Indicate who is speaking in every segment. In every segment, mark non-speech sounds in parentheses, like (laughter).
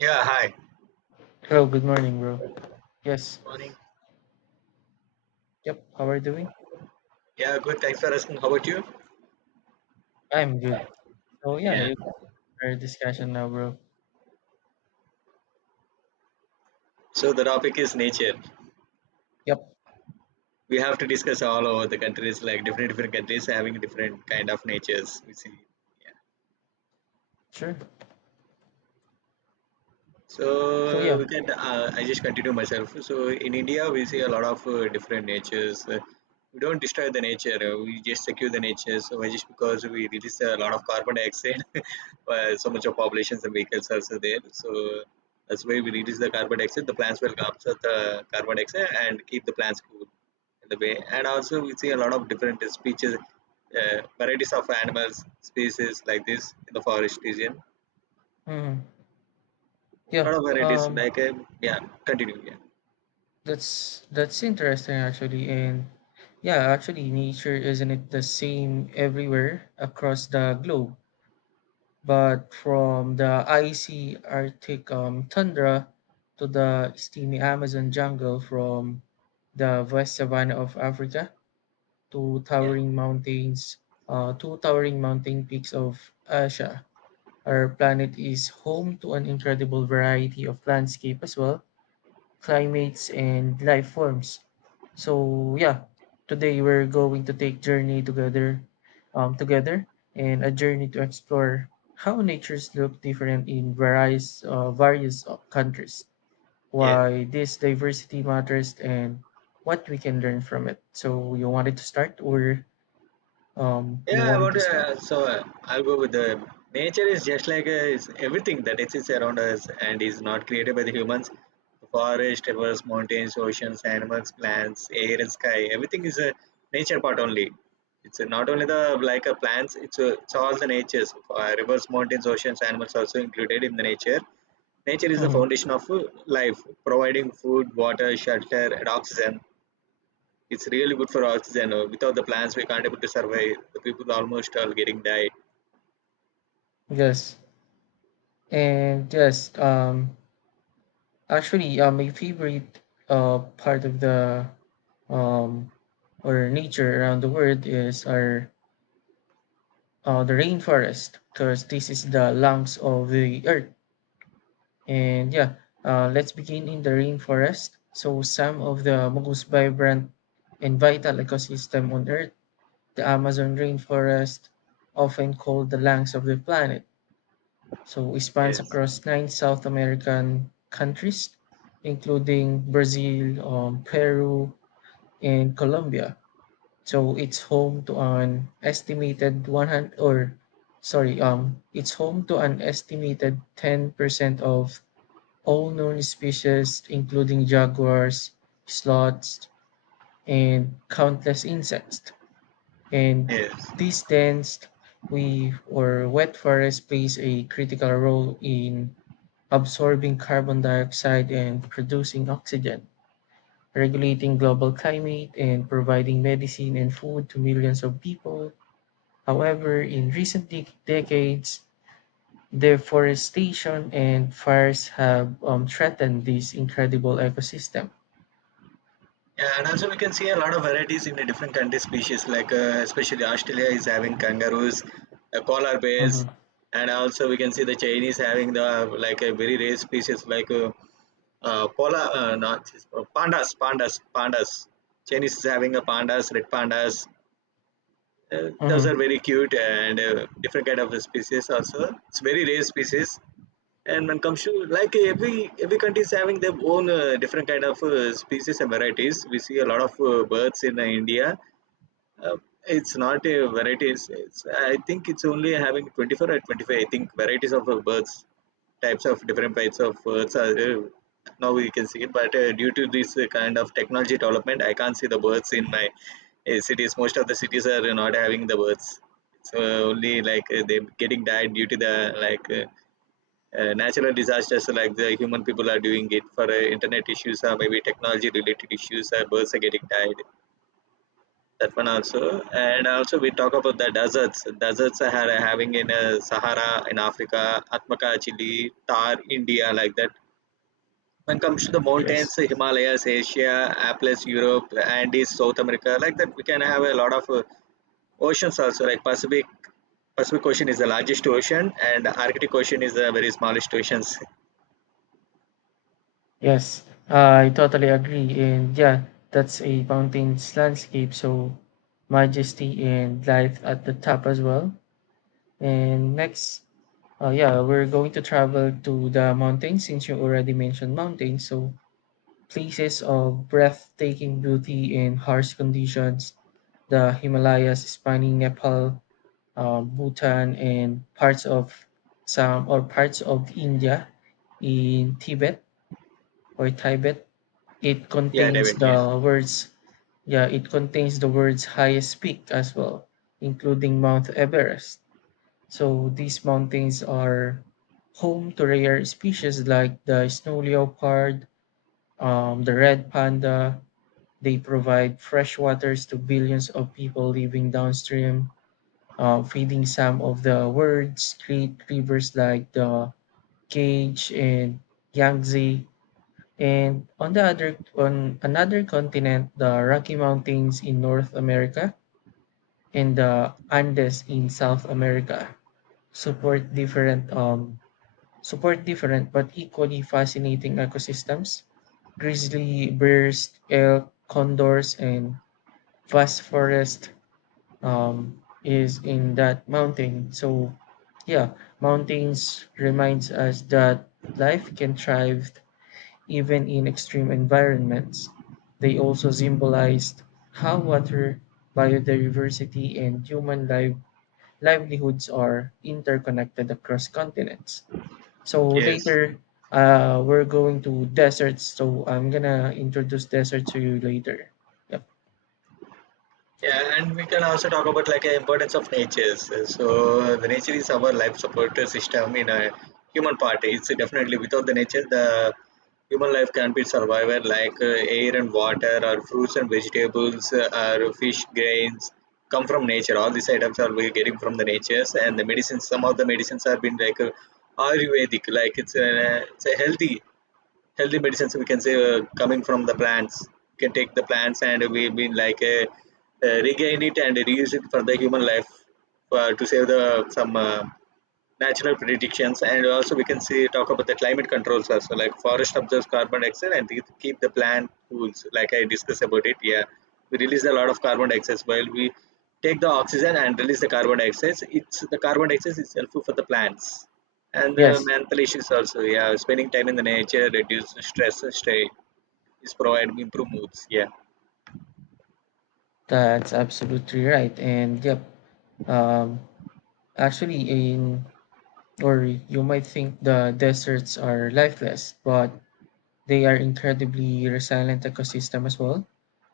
Speaker 1: Yeah, hi.
Speaker 2: Hello, good morning, bro. Yes.
Speaker 1: Morning.
Speaker 2: Yep. How are you doing?
Speaker 1: Yeah, good. Thanks for asking. How about you?
Speaker 2: I'm good. So yeah,
Speaker 1: Yeah.
Speaker 2: it's our discussion now, bro.
Speaker 1: So the topic is nature.
Speaker 2: Yep.
Speaker 1: We have to discuss all over the countries, like different countries having different kind of natures. We see.
Speaker 2: Sure. So
Speaker 1: So
Speaker 2: yeah.
Speaker 1: we can, I just continue myself. So in India, we see a lot of different natures. We don't destroy the nature. We just secure the nature. So why just because we release a lot of carbon dioxide, (laughs) so much of populations and vehicles are also there. So that's why we release the carbon dioxide. The plants will absorb the carbon dioxide and keep the plants cool in the way. And also we see a lot of different species, varieties of animals, species like this in the forest region
Speaker 2: hmm Yeah.
Speaker 1: lot of varieties. Yeah, continue. Yeah,
Speaker 2: That's interesting actually, and yeah, actually, nature isn't it the same everywhere across the globe? But from the icy Arctic tundra to the steamy Amazon jungle, from the west savanna of Africa two
Speaker 1: yeah,
Speaker 2: towering mountains, two towering mountain peaks of Asia. Our planet is home to an incredible variety of landscape as well, climates and life forms. So yeah, today we're going to take journey together, together and a journey to explore how natures look different in various countries,
Speaker 1: yeah.
Speaker 2: why this diversity matters, and what we can learn from it. So you wanted to start or you
Speaker 1: Yeah, I
Speaker 2: want me
Speaker 1: want
Speaker 2: to
Speaker 1: to.
Speaker 2: start?
Speaker 1: I'll go with the nature is just is everything that exists around us and is not created by the humans. Forest, rivers, mountains, oceans, animals, plants, air, and sky. Everything is a nature part only. It's not only the plants. It's all the natures. Rivers, mountains, oceans, animals also included in the nature. Nature is the
Speaker 2: hmm
Speaker 1: foundation of life, providing food, water, shelter, and oxygen. It's really good for oxygen. Without the plants, we can't able to survive. The people almost all getting died.
Speaker 2: Yes, and yes. Actually, my favorite part of the um or nature around the world is our the rainforest because this is the lungs of the earth. And yeah, let's begin in the rainforest. So some of the most vibrant and vital ecosystem on earth. The Amazon rainforest, often called the lungs of the planet, so it spans
Speaker 1: Yes,
Speaker 2: across nine South American countries, including Brazil, Peru, and Colombia. So it's home to an estimated 100 or sorry, it's home to an estimated 10% of all known species, including jaguars, sloths, and countless insects. And
Speaker 1: yes,
Speaker 2: these dense we or wet forests plays a critical role in absorbing carbon dioxide and producing oxygen, regulating global climate and providing medicine and food to millions of people. However, in recent decades, deforestation and fires have threatened this incredible ecosystem.
Speaker 1: Yeah, and also we can see a lot of varieties in the different country species, especially Australia is having kangaroos, polar bears,
Speaker 2: hmm
Speaker 1: and also we can see the Chinese having the like a very rare species like polar, not pandas, pandas, pandas. Chinese is having a pandas, red pandas. Those
Speaker 2: Mhm.
Speaker 1: are very cute and different kind of species also. It's very rare species. And when it comes to like every country is having their own different kind of species and varieties. We see a lot of birds in India, uh, it's not a varieties. It's, I think it's only having 24 or 25. I think varieties of birds, types of different types of birds are, uh, now we can see it. But due to this kind of technology development, I can't see the birds in my cities. Most of the cities are not having the birds. It's only they getting died due to the natural disasters like the human people are doing it for internet issues or maybe technology related issues, birds are getting died that one also. And also we talk about the deserts. Deserts are having in Sahara in Africa, Atmaka, Chile, Tar, India, like that. When it comes to the mountains,
Speaker 2: Yes.
Speaker 1: Himalayas Asia, Apples Europe, Andes South America, like that, we can have a lot of. Oceans also, like Pacific. Pacific Ocean is the largest ocean and Arctic Ocean is the very smallest oceans.
Speaker 2: Yes, I totally agree. And yeah, that's a mountain's landscape, so majesty and life at the top as well. And next, yeah, we're going to travel to the mountains since you already mentioned mountains. So places of breathtaking beauty and harsh conditions. The Himalayas spanning Nepal, Bhutan, and parts of some or parts of India in Tibet or Tibet, it
Speaker 1: Yeah,
Speaker 2: contains
Speaker 1: David, yeah.
Speaker 2: the words, yeah, it contains the words highest peak as well, including Mount Everest. So these mountains are home to rare species like the snow leopard, the red panda. They provide fresh waters to billions of people living downstream, feeding some of the world's great rivers like the Gage and Yangtze. And on the other on another continent, the Rocky Mountains in North America and the Andes in South America support different um support different but equally fascinating ecosystems. Grizzly bears, elk, condors, and vast forest is in that mountain. So yeah, mountains reminds us that life can thrive even in extreme environments, they also symbolized how water, biodiversity, and human life, livelihoods are interconnected across continents. So
Speaker 1: Yes.
Speaker 2: later, we're going to deserts. So I'm gonna introduce desert to you later. Yep.
Speaker 1: Yeah, and we can also talk about like the importance of nature. So the nature is our life support system in a human part. It's definitely without the nature, the human life can be survivor like air and water or fruits and vegetables, or fish grains come from nature. All these items are we getting from the natures and the medicines. Some of the medicines have been like Ayurvedic, like it's a healthy medicines we can say coming from the plants. We can take the plants and we been like regain it and reuse it for the human life, to save the some natural predictions. And also we can see talk about the climate controls also, like forest absorbs carbon dioxide and it keep the plant cool. So like I discussed about it, yeah, we release a lot of carbon dioxide while we take the oxygen and release the carbon dioxide. It's the carbon dioxide is helpful for the plants. And the
Speaker 2: Yes,
Speaker 1: mental issues also, yeah, spending time in the nature reduce stress strain. Is provide improve moods, yeah.
Speaker 2: that's absolutely right. And yep, um, actually, in or you might think the deserts are lifeless, but they are incredibly resilient ecosystem as well.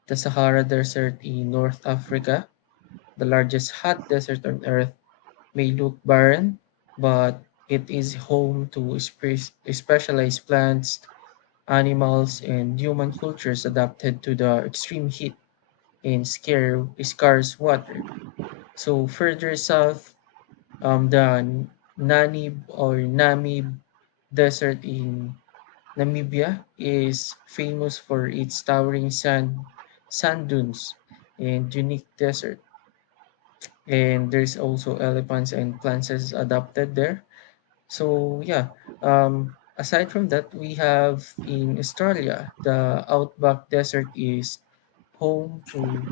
Speaker 2: The Sahara Desert in North Africa, the largest hot desert on Earth, may look barren, but it is home to specialized plants, animals, and human cultures adapted to the extreme heat and scarce water. So further south, um, the N- Namib or Namib Desert in Namibia is famous for its towering sand dunes and unique desert. And there's also elephants and plants adapted there. So yeah, aside from that, we have in Australia, the outback desert is home to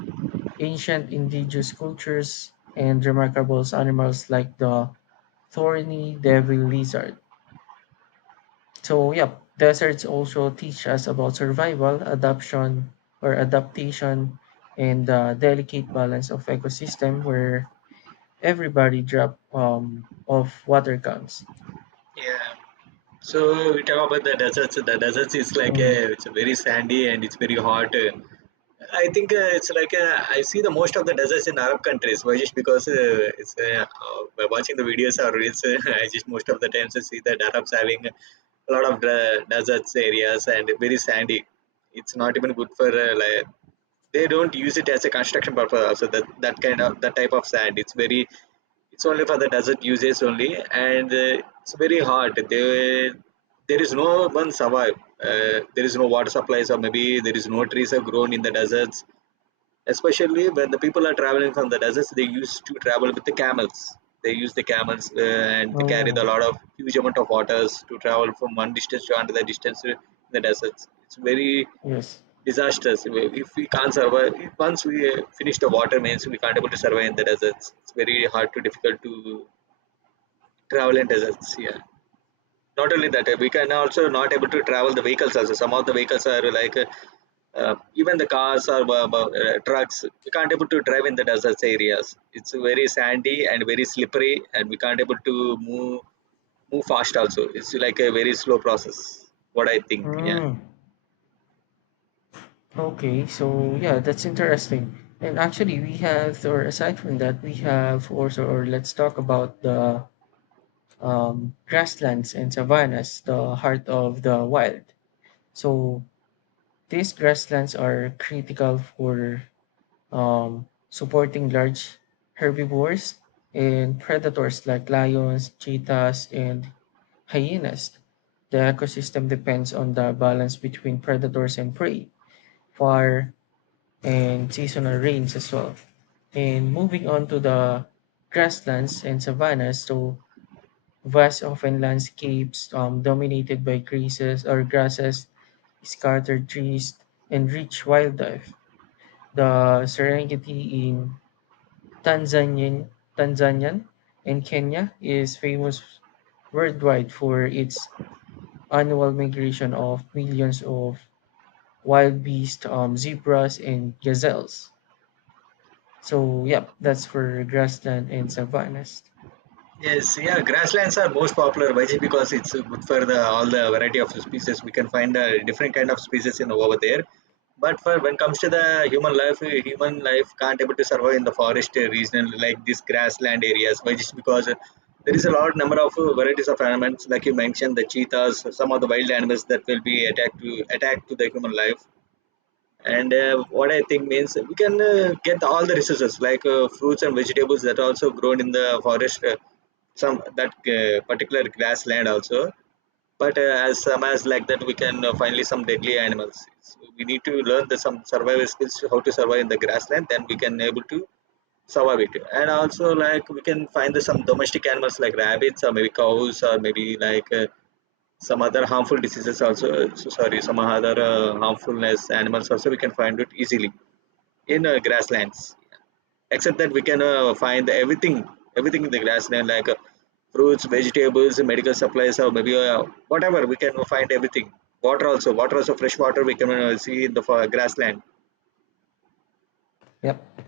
Speaker 2: ancient indigenous cultures and remarkable animals like the thorny devil lizard. So yeah, deserts also teach us about survival, adaption or adaptation, and the delicate balance of ecosystem where everybody drop of water comes.
Speaker 1: Yeah. So we talk about the deserts. The deserts is like
Speaker 2: hmm
Speaker 1: a it's a very sandy and it's very hot. I think it's like I see the most of the deserts in Arab countries. Why just because it's by watching the videos or reels, (laughs) I just most of the times I see that Arabs having a lot of deserts areas and very sandy. It's not even good for like they don't use it as a construction purpose. Also, that kind of that type of sand. It's very it's only for the desert uses only, and it's very hard. They there is no one survive. There is no water supplies, or maybe there is no trees are grown in the deserts, especially when the people are traveling from the deserts. They used to travel with the camels. They use the camels, and they carry a
Speaker 2: Oh
Speaker 1: lot of huge amount of waters to travel from one distance to another distance in the deserts. It's very
Speaker 2: yes.
Speaker 1: disastrous if we can't survive. If once we finish the water means we can't able to survive in the deserts. It's very hard to difficult to travel in deserts, yeah. Not only that, we can also not able to travel the vehicles also. Some of the vehicles are like even the cars or trucks. We can't able to drive in the desert areas. It's very sandy and very slippery, and we can't able to move fast also. It's like a very slow process. What I think, yeah.
Speaker 2: Mm, okay, so yeah, that's interesting. And actually, we have, or aside from that, we have also, or let's talk about the grasslands and savannas, the heart of the wild. So these grasslands are critical for supporting large herbivores and predators like lions, cheetahs, and hyenas. The ecosystem depends on the balance between predators and prey, fire, and seasonal rains as well. And moving on to the grasslands and savannas, so vast often landscapes dominated by grasses or grasses, scattered trees, and rich wildlife. The Serengeti in Tanzanian, Tanzanian and Kenya is famous worldwide for its annual migration of millions of wild beasts, zebras, and gazelles. So, yep, that's for grassland and savannas.
Speaker 1: Yes, yeah, grasslands are most popular. Why? Because it's good for the all the variety of species. We can find different kind of species in over there. But for when comes to the human life can't able to survive in the forest region like these grassland areas. Why? Just because there is a large number of varieties of animals, like you mentioned, the cheetahs, some of the wild animals that will be attack to the human life. And what I think means we can get all the resources like fruits and vegetables that also grown in the forest, some that particular grassland also. But as some as like that we can finally some deadly animals. We need to learn the some survival skills to how to survive in the grassland, then we can able to survive it. And also like we can find the some domestic animals like rabbits or maybe cows or maybe like some other harmful diseases also. So sorry, some other harmfulness animals also we can find it easily in grasslands. Except that we can find everything, everything in the grassland like fruits, vegetables, medical supplies, or maybe whatever, we can find everything. Water also, water also, fresh water we can see in the grassland,
Speaker 2: Yep.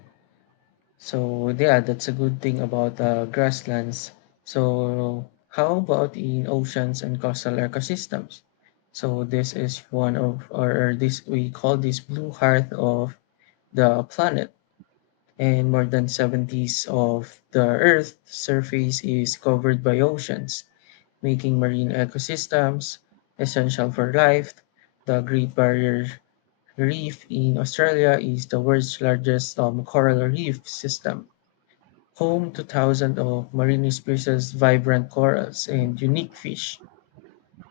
Speaker 2: So yeah, that's a good thing about grasslands. So how about in oceans and coastal ecosystems? So this is one of, or this we call this blue heart of the planet, and more than 70s of the Earth's surface is covered by oceans, making marine ecosystems essential for life. The Great Barrier Reef in Australia is the world's largest coral reef system home to thousands of marine species, vibrant corals, and unique fish.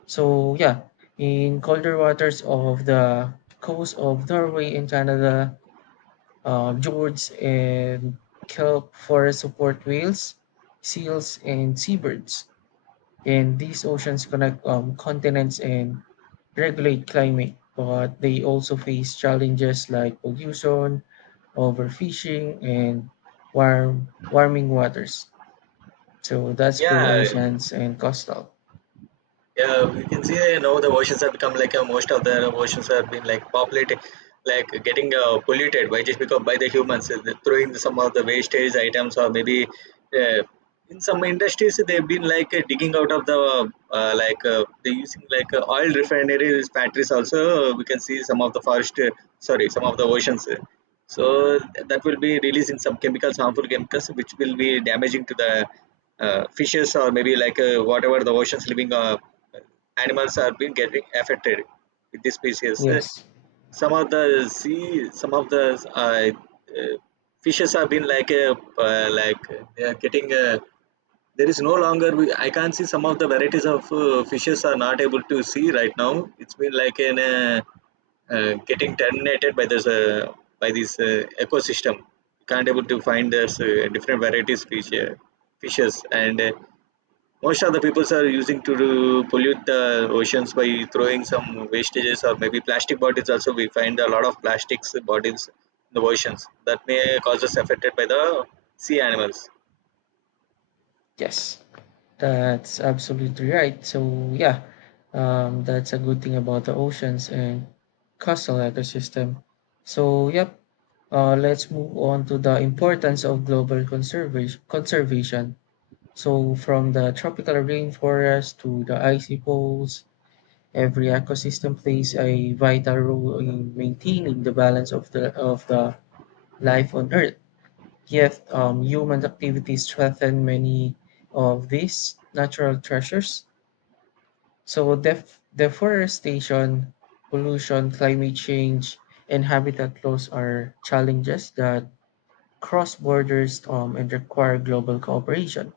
Speaker 2: So, yeah, in colder waters of the coast of Norway and Canada, George and kelp forests support whales, seals, and seabirds. And these oceans connect continents and regulate climate, but they also face challenges like pollution, overfishing, and warming waters. So that's for
Speaker 1: yeah.
Speaker 2: oceans and coastal.
Speaker 1: Yeah, we can see you now the oceans have become like most of the oceans have been like populated, like getting polluted by just because by the humans. Throwing some of the wastage items or maybe uh, in some industries they've been like digging out of the they're using like oil refineries factories also. We can see some of the forest, sorry, some of the oceans. So that will be releasing some chemicals, harmful chemicals, which will be damaging to the fishes or maybe like whatever the oceans living animals are being getting affected with this species.
Speaker 2: Yes.
Speaker 1: Some of the sea, some of the uh, uh, fishes have been like they are getting. There is no longer I can't see some of the varieties of fishes are not able to see right now. It's been like an getting terminated by this ecosystem. Can't able to find this different varieties fishes. And most of the peoples are using to pollute the oceans by throwing some wastages or maybe plastic bottles. Also we find a lot of plastics bottles in the oceans that may cause us affected by the sea animals.
Speaker 2: Yes, that's absolutely right. So yeah, that's a good thing about the oceans and coastal ecosystem. So yep, let's move on to the importance of global conservation. Conservation. So from the tropical rainforest to the icy poles, every ecosystem plays a vital role in maintaining the balance of the life on Earth. Yet, human activities threaten many of these natural treasures. So, deforestation, pollution, climate change, and habitat loss are challenges that cross borders and require global cooperation.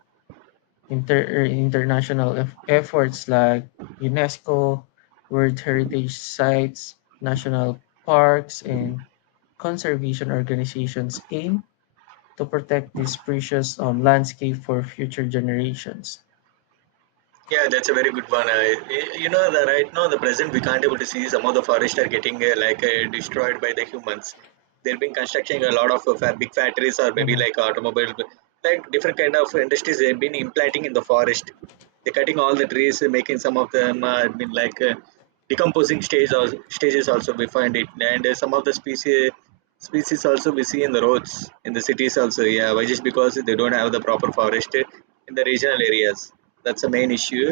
Speaker 2: International efforts like UNESCO, World Heritage Sites, national parks, and conservation organizations aim to protect this precious landscape for future generations.
Speaker 1: Yeah, that's a very good one. I, you know, the right now the present we can't able to see some of the forests are getting destroyed by the humans. They've been constructing a lot of big factories or maybe
Speaker 2: hmm
Speaker 1: like automobile like different kind of industries. They've been implanting in the forest. They're cutting all the trees, making some of them. Decomposing stage or stages also we find it, and some of the species also we see in the roads in the cities also. Yeah, why just because they don't have the proper forest in the regional areas. That's the main issue.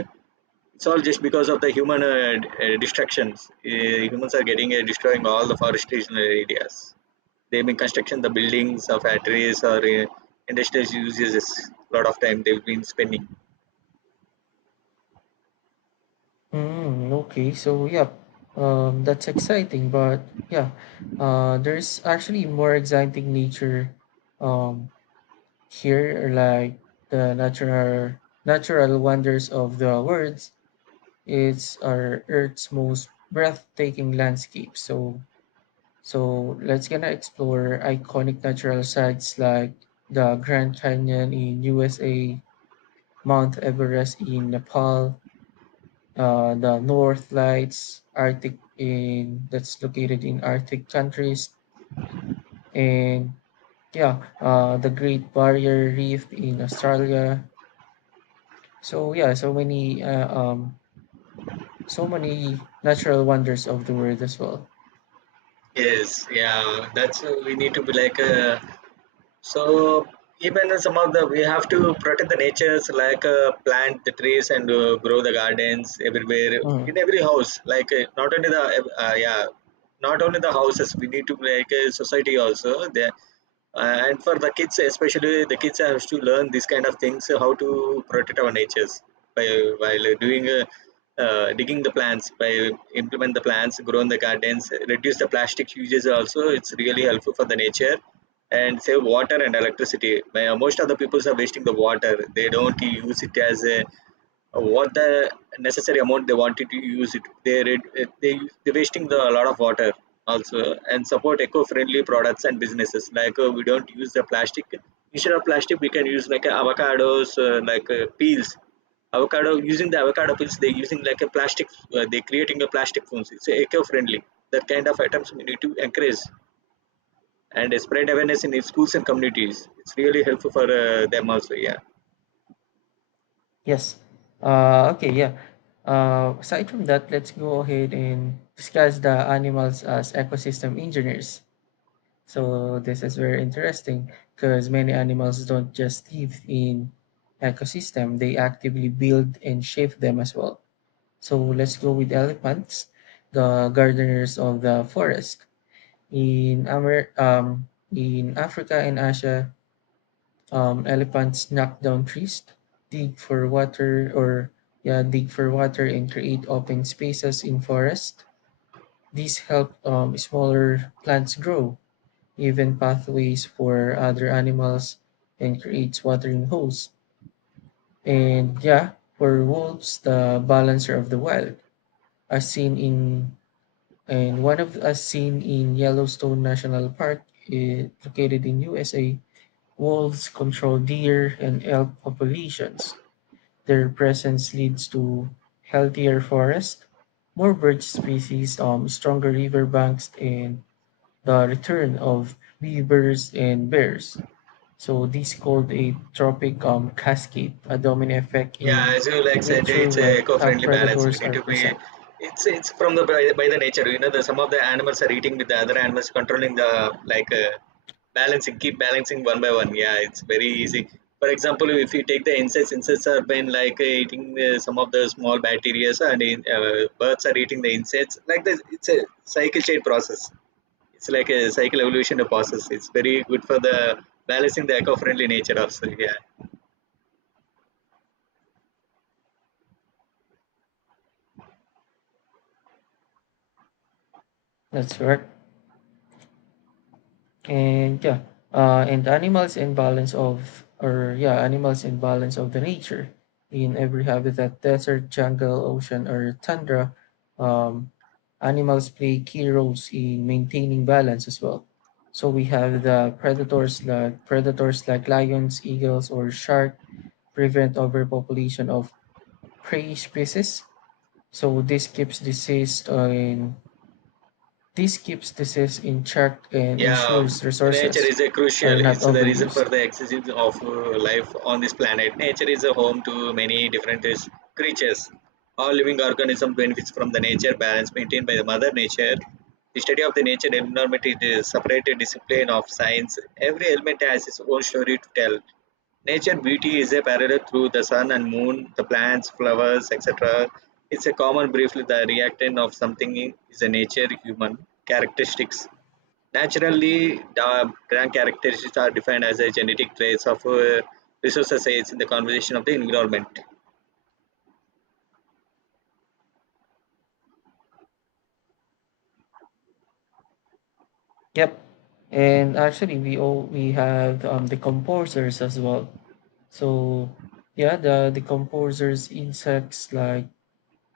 Speaker 1: It's all just because of the human destructions. Humans are getting destroying all the forest regional areas. They've been construction the buildings of factories or industrial uses a lot of time they've been spending.
Speaker 2: Mm, okay, so yeah, that's exciting, but yeah, there's actually more exciting nature um, here, like the natural wonders of the world. It's our Earth's most breathtaking landscape. So, so let's gonna explore iconic natural sites like the Grand Canyon in USA, Mount Everest in Nepal, the North Lights, Arctic in that's located in Arctic countries, and yeah, the Great Barrier Reef in Australia. So yeah, so many, so many natural wonders of the world as well.
Speaker 1: Yes, yeah, that's we need to be like so. Even some of the we have to protect the natures, like plant the trees and grow the gardens everywhere
Speaker 2: Mhm.
Speaker 1: in every house. Not only the houses, we need to like society also. There And for the kids, especially the kids have to learn these kind of things how to protect our natures by while doing digging the plants by implement the plants grow in the gardens, reduce the plastic uses. Also, it's really helpful for the nature, and save water and electricity. Most of the people are wasting the water, they don't use it as a what the necessary amount they wanted to use it. They they're wasting the, a lot of water also, and support eco-friendly products and businesses. Like we don't use the plastic, instead of plastic we can use like avocados like peels. Avocado, using the avocado peels, they're using like a plastic. They're creating a plastic phones, it's eco-friendly. That kind of items we need to encourage and spread awareness in schools and communities. It's really helpful for them also, yeah.
Speaker 2: Yes. Okay. Yeah. Aside from that, let's go ahead and discuss the animals as ecosystem engineers. So this is very interesting because many animals don't just live in ecosystem, they actively build and shape them as well. So let's go with elephants, the gardeners of the forest. In Amer- um, in Africa and Asia, elephants knock down trees, dig for water or yeah, dig for water and create open spaces in forest. These help smaller plants grow even pathways for other animals, and creates watering holes. And yeah, for wolves, the balancer of the wild, as seen in as seen in Yellowstone National Park, located in USA, wolves control deer and elk populations. Their presence leads to healthier forest, more bird species, stronger river banks, and the return of beavers and bears. So this called a tropic cascade, a domino effect
Speaker 1: Yeah,
Speaker 2: in
Speaker 1: as you like said,
Speaker 2: nature
Speaker 1: it's a
Speaker 2: when top
Speaker 1: eco-friendly balance. We
Speaker 2: predators
Speaker 1: need
Speaker 2: are
Speaker 1: to be.
Speaker 2: present.
Speaker 1: It's from the by the nature. You know, the some of the animals are eating with the other animals, controlling the like uh, balancing, keep balancing one by one. Yeah, it's very easy. For example, if you take the insects, insects are been like eating the, some of the small bacteria, and birds are eating the insects. Like this, it's a cycle chain process. It's like a cycle evolution process. It's very good for the balancing the eco-friendly nature also. Yeah.
Speaker 2: That's correct. And yeah, and animals and balance of or yeah, animals and balance of the nature in every habitat, desert, jungle, ocean, or tundra. Um, animals play key roles in maintaining balance as well. So we have the predators like lions, eagles, or shark prevent overpopulation of prey species. So this keeps disease in check and
Speaker 1: Yeah,
Speaker 2: ensures
Speaker 1: nature
Speaker 2: resources
Speaker 1: is a
Speaker 2: are
Speaker 1: crucial.
Speaker 2: not
Speaker 1: It's the reason for
Speaker 2: overused.
Speaker 1: the existence of life on this planet. Nature is a home to many different creatures. All living organism benefits from the nature balance maintained by the mother nature. The study of the nature environment is a separated discipline of science. Every element has its own story to tell. Nature beauty is a parallel through the sun and moon, the plants, flowers, etc. It's a common briefly the reactant of something is a nature human characteristics. Naturally, the brand characteristics are defined as a genetic traits of resources aids in the conservation of the environment.
Speaker 2: Yep. And actually we have the composers as well. So yeah, the composers insects like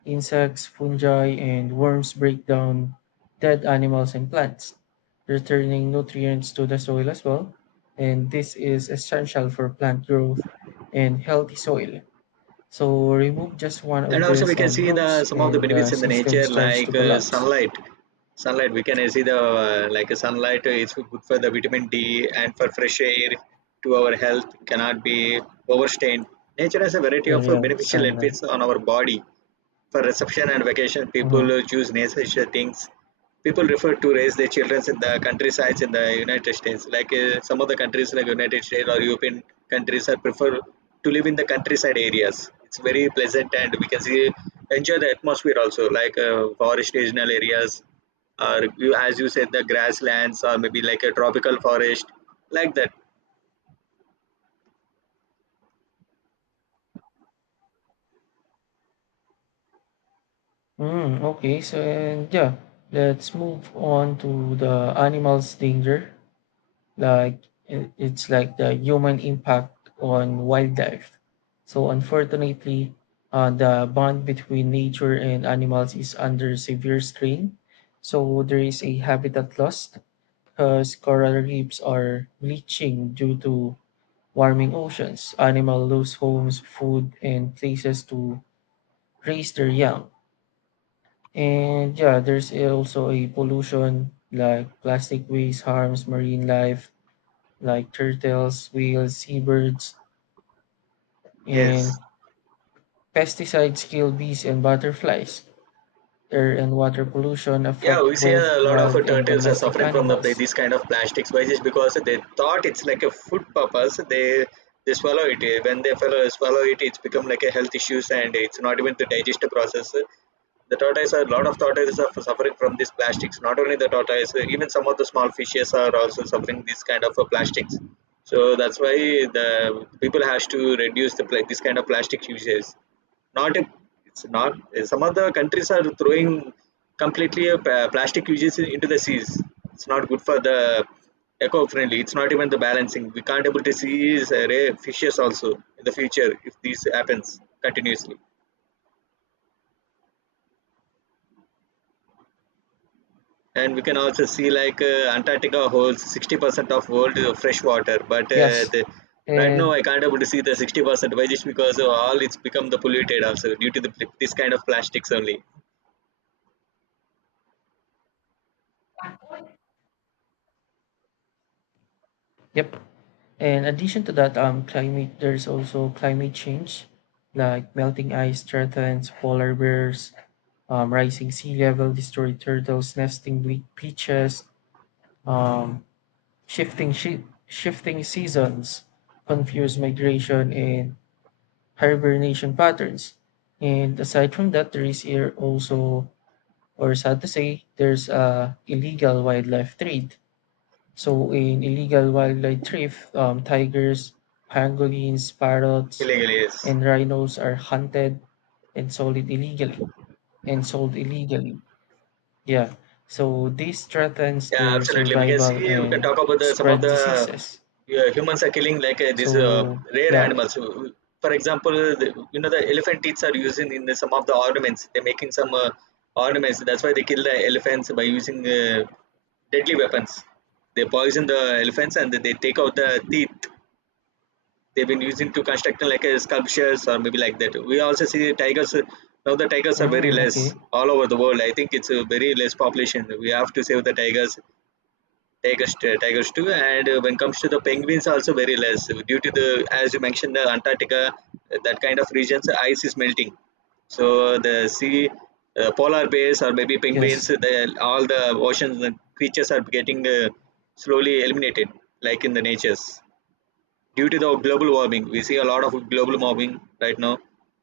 Speaker 2: Insects, fungi, and worms break down dead animals and plants, returning nutrients to the soil as well. And this is essential for plant growth and healthy soil. So remove just one of
Speaker 1: And also, we
Speaker 2: these
Speaker 1: can see the
Speaker 2: groups,
Speaker 1: some of the
Speaker 2: and the
Speaker 1: benefits in the
Speaker 2: system
Speaker 1: nature,
Speaker 2: starts to
Speaker 1: like
Speaker 2: collapse.
Speaker 1: sunlight. Sunlight, we can see the sunlight is good for the vitamin D and for fresh air to our health cannot be overstrained. Nature has a variety of
Speaker 2: Yeah,
Speaker 1: beneficial
Speaker 2: sunlight.
Speaker 1: benefits on our body. For reception and vacation,
Speaker 2: Mhm.
Speaker 1: people choose nice things. People prefer to raise their children in the countrysides in the United States. Like some of the countries, like United States or European countries, are prefer to live in the countryside areas. It's very pleasant, and we can see enjoy the atmosphere also, like forest regional areas, or you, as you said, the grasslands, or maybe like a tropical forest, like that.
Speaker 2: Mm, okay, so and yeah, let's move on to the animals' danger. It's like the human impact on wildlife. So unfortunately, the bond between nature and animals is under severe strain. So there is a habitat loss because coral reefs are bleaching due to warming oceans. Animal lose homes, food, and places to raise their young. And yeah, there's also a pollution like plastic waste harms marine life like turtles, whales, seabirds,
Speaker 1: Yes.
Speaker 2: and pesticides kill bees and butterflies. Air and water pollution
Speaker 1: Yeah,
Speaker 2: affect
Speaker 1: we see a
Speaker 2: both
Speaker 1: lot of
Speaker 2: wild and
Speaker 1: turtles are
Speaker 2: domestic
Speaker 1: suffering from the
Speaker 2: animals.
Speaker 1: these kind of plastic spices because they thought it's like a food purpose. They swallow it. When they follow, swallow it, it's become like a health issues and it's not even the digestive process. The tortoise, a lot of tortoises are suffering from these plastics. Not only the tortoise, even some of the small fishes are also suffering these kind of plastics. So that's why the people has to reduce the this kind of plastic uses. Not a, it's not Some other countries are throwing completely a plastic uses into the seas. It's not good for the eco-friendly, it's not even the balancing. We can't able to see is rare fishes also in the future if this happens continuously. And we can also see like antarctica holds 60% of world fresh water, but
Speaker 2: Yes,
Speaker 1: the right now
Speaker 2: and
Speaker 1: I can't able to see the 60%. Why just because of all it's become the polluted also due to the, this kind of plastics only.
Speaker 2: yep. In addition to that, climate there's also climate change, like melting ice threatens polar bears, rising sea level destroy turtles nesting beaches, um, shifting seasons confuse migration and hibernation patterns. And aside from that, there is here also, or sad to say, there's illegal wildlife trade. So in illegal wildlife trade, tigers, pangolins, parrots,
Speaker 1: Illegally, yes.
Speaker 2: and rhinos are hunted and sold it illegally and sold illegally. Yeah. So this threatens
Speaker 1: Yeah,
Speaker 2: their
Speaker 1: absolutely. We can
Speaker 2: survival
Speaker 1: see, we can
Speaker 2: and
Speaker 1: talk about the, some of
Speaker 2: spread
Speaker 1: the
Speaker 2: diseases.
Speaker 1: humans are killing like these
Speaker 2: So
Speaker 1: rare
Speaker 2: yeah.
Speaker 1: animals. For example, the, you know the elephant teeth are using in the, some of the ornaments. They're making some ornaments. That's why they kill the elephants by using deadly weapons. They poison the elephants and they take out the teeth. They've been using to construct like sculptures or maybe like that. We also see tigers. Now the tigers are very
Speaker 2: Mm,
Speaker 1: less
Speaker 2: okay.
Speaker 1: all over the world. I think it's a very less population. We have to save the tigers. Tigers, tigers too. And when it comes to the penguins, also very less due to the, as you mentioned, the Antarctica, that kind of regions, the ice is melting. So the sea, polar bears or maybe penguins,
Speaker 2: Yes.
Speaker 1: the, all the ocean creatures are getting slowly eliminated, like in the natures, due to the global warming. We see a lot of global warming right now.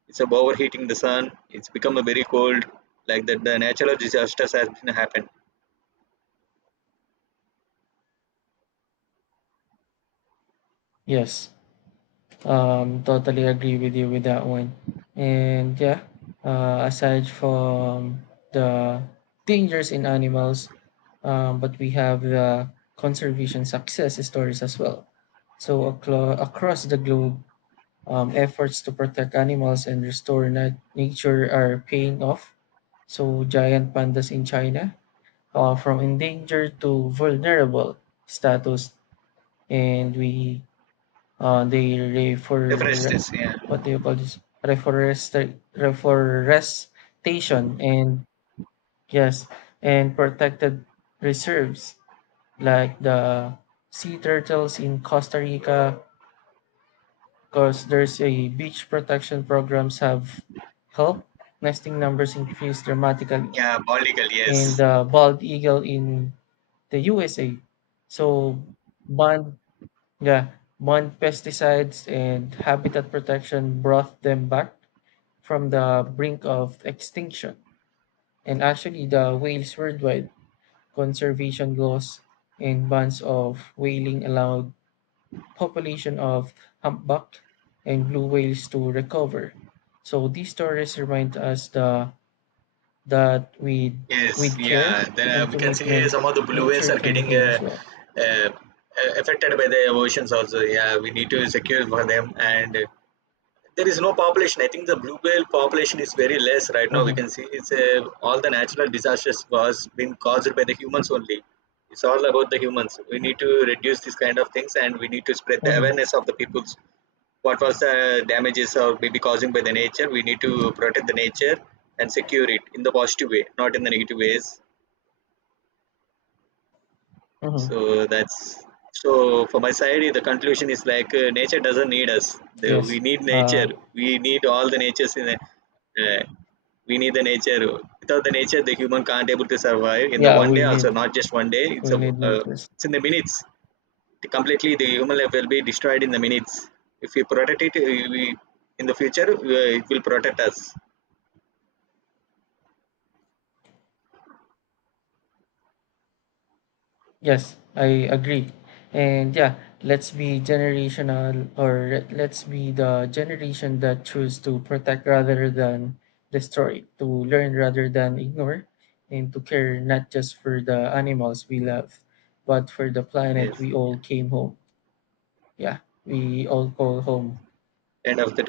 Speaker 1: It's about overheating the sun. It's become a very cold, like that. The natural disasters has been happened.
Speaker 2: Yes. Totally agree with you with that one. And yeah, aside from the dangers in animals, but we have the conservation success stories as well. So across the globe, efforts to protect animals and restore nature are paying off. So giant pandas in China, from endangered to vulnerable status, and we they refer
Speaker 1: Deforestation, yeah,
Speaker 2: what do you call this reforest reforestation and yes and protected reserves like the sea turtles in Costa Rica because there's a beach protection programs have helped nesting numbers increase dramatically
Speaker 1: yeah, biological,
Speaker 2: and
Speaker 1: yes.
Speaker 2: the bald eagle in the USA so bond Yeah, Mon pesticides and habitat protection brought them back from the brink of extinction. And actually, the whales worldwide conservation laws and bans of whaling allowed population of humpback and blue whales to recover. So these stories remind us that
Speaker 1: Yes,
Speaker 2: with care
Speaker 1: yeah. Then
Speaker 2: and
Speaker 1: we can see
Speaker 2: commitment,
Speaker 1: some of the blue whales
Speaker 2: nature
Speaker 1: are
Speaker 2: can
Speaker 1: getting
Speaker 2: heal as well.
Speaker 1: uh, uh, affected by the oceans also. Yeah, we need to secure for them, and there is no population. I think the blue whale population is very less right now. We can
Speaker 2: hmm
Speaker 1: see it's all the natural disasters was been caused by the humans only. It's all about the humans. We need to reduce this kind of things, and we need to spread the
Speaker 2: hmm
Speaker 1: awareness of the peoples. What was the damages or maybe causing by the nature? We need to protect the nature and secure it in the positive way, not in the negative ways.
Speaker 2: hmm
Speaker 1: So that's, so for my side, the conclusion is like nature doesn't need us. The,
Speaker 2: Yes.
Speaker 1: we need
Speaker 2: Uh,
Speaker 1: nature. We need all the natures in. A, uh, we need the nature. Without the nature, the human can't able to survive. In the
Speaker 2: yeah,
Speaker 1: one day, also not just one day. It's
Speaker 2: we
Speaker 1: a
Speaker 2: need mentors.
Speaker 1: it's in the minutes. Completely, the human life will be destroyed in the minutes. If we protect it, in the future it will protect us.
Speaker 2: Yes, I agree. And yeah, let's be generational or let's be the generation that choose to protect rather than destroy, to learn rather than ignore, and to care not just for the animals we love, but for the planet
Speaker 1: Yes.
Speaker 2: we all came home. Yeah, we all call home.
Speaker 1: End of the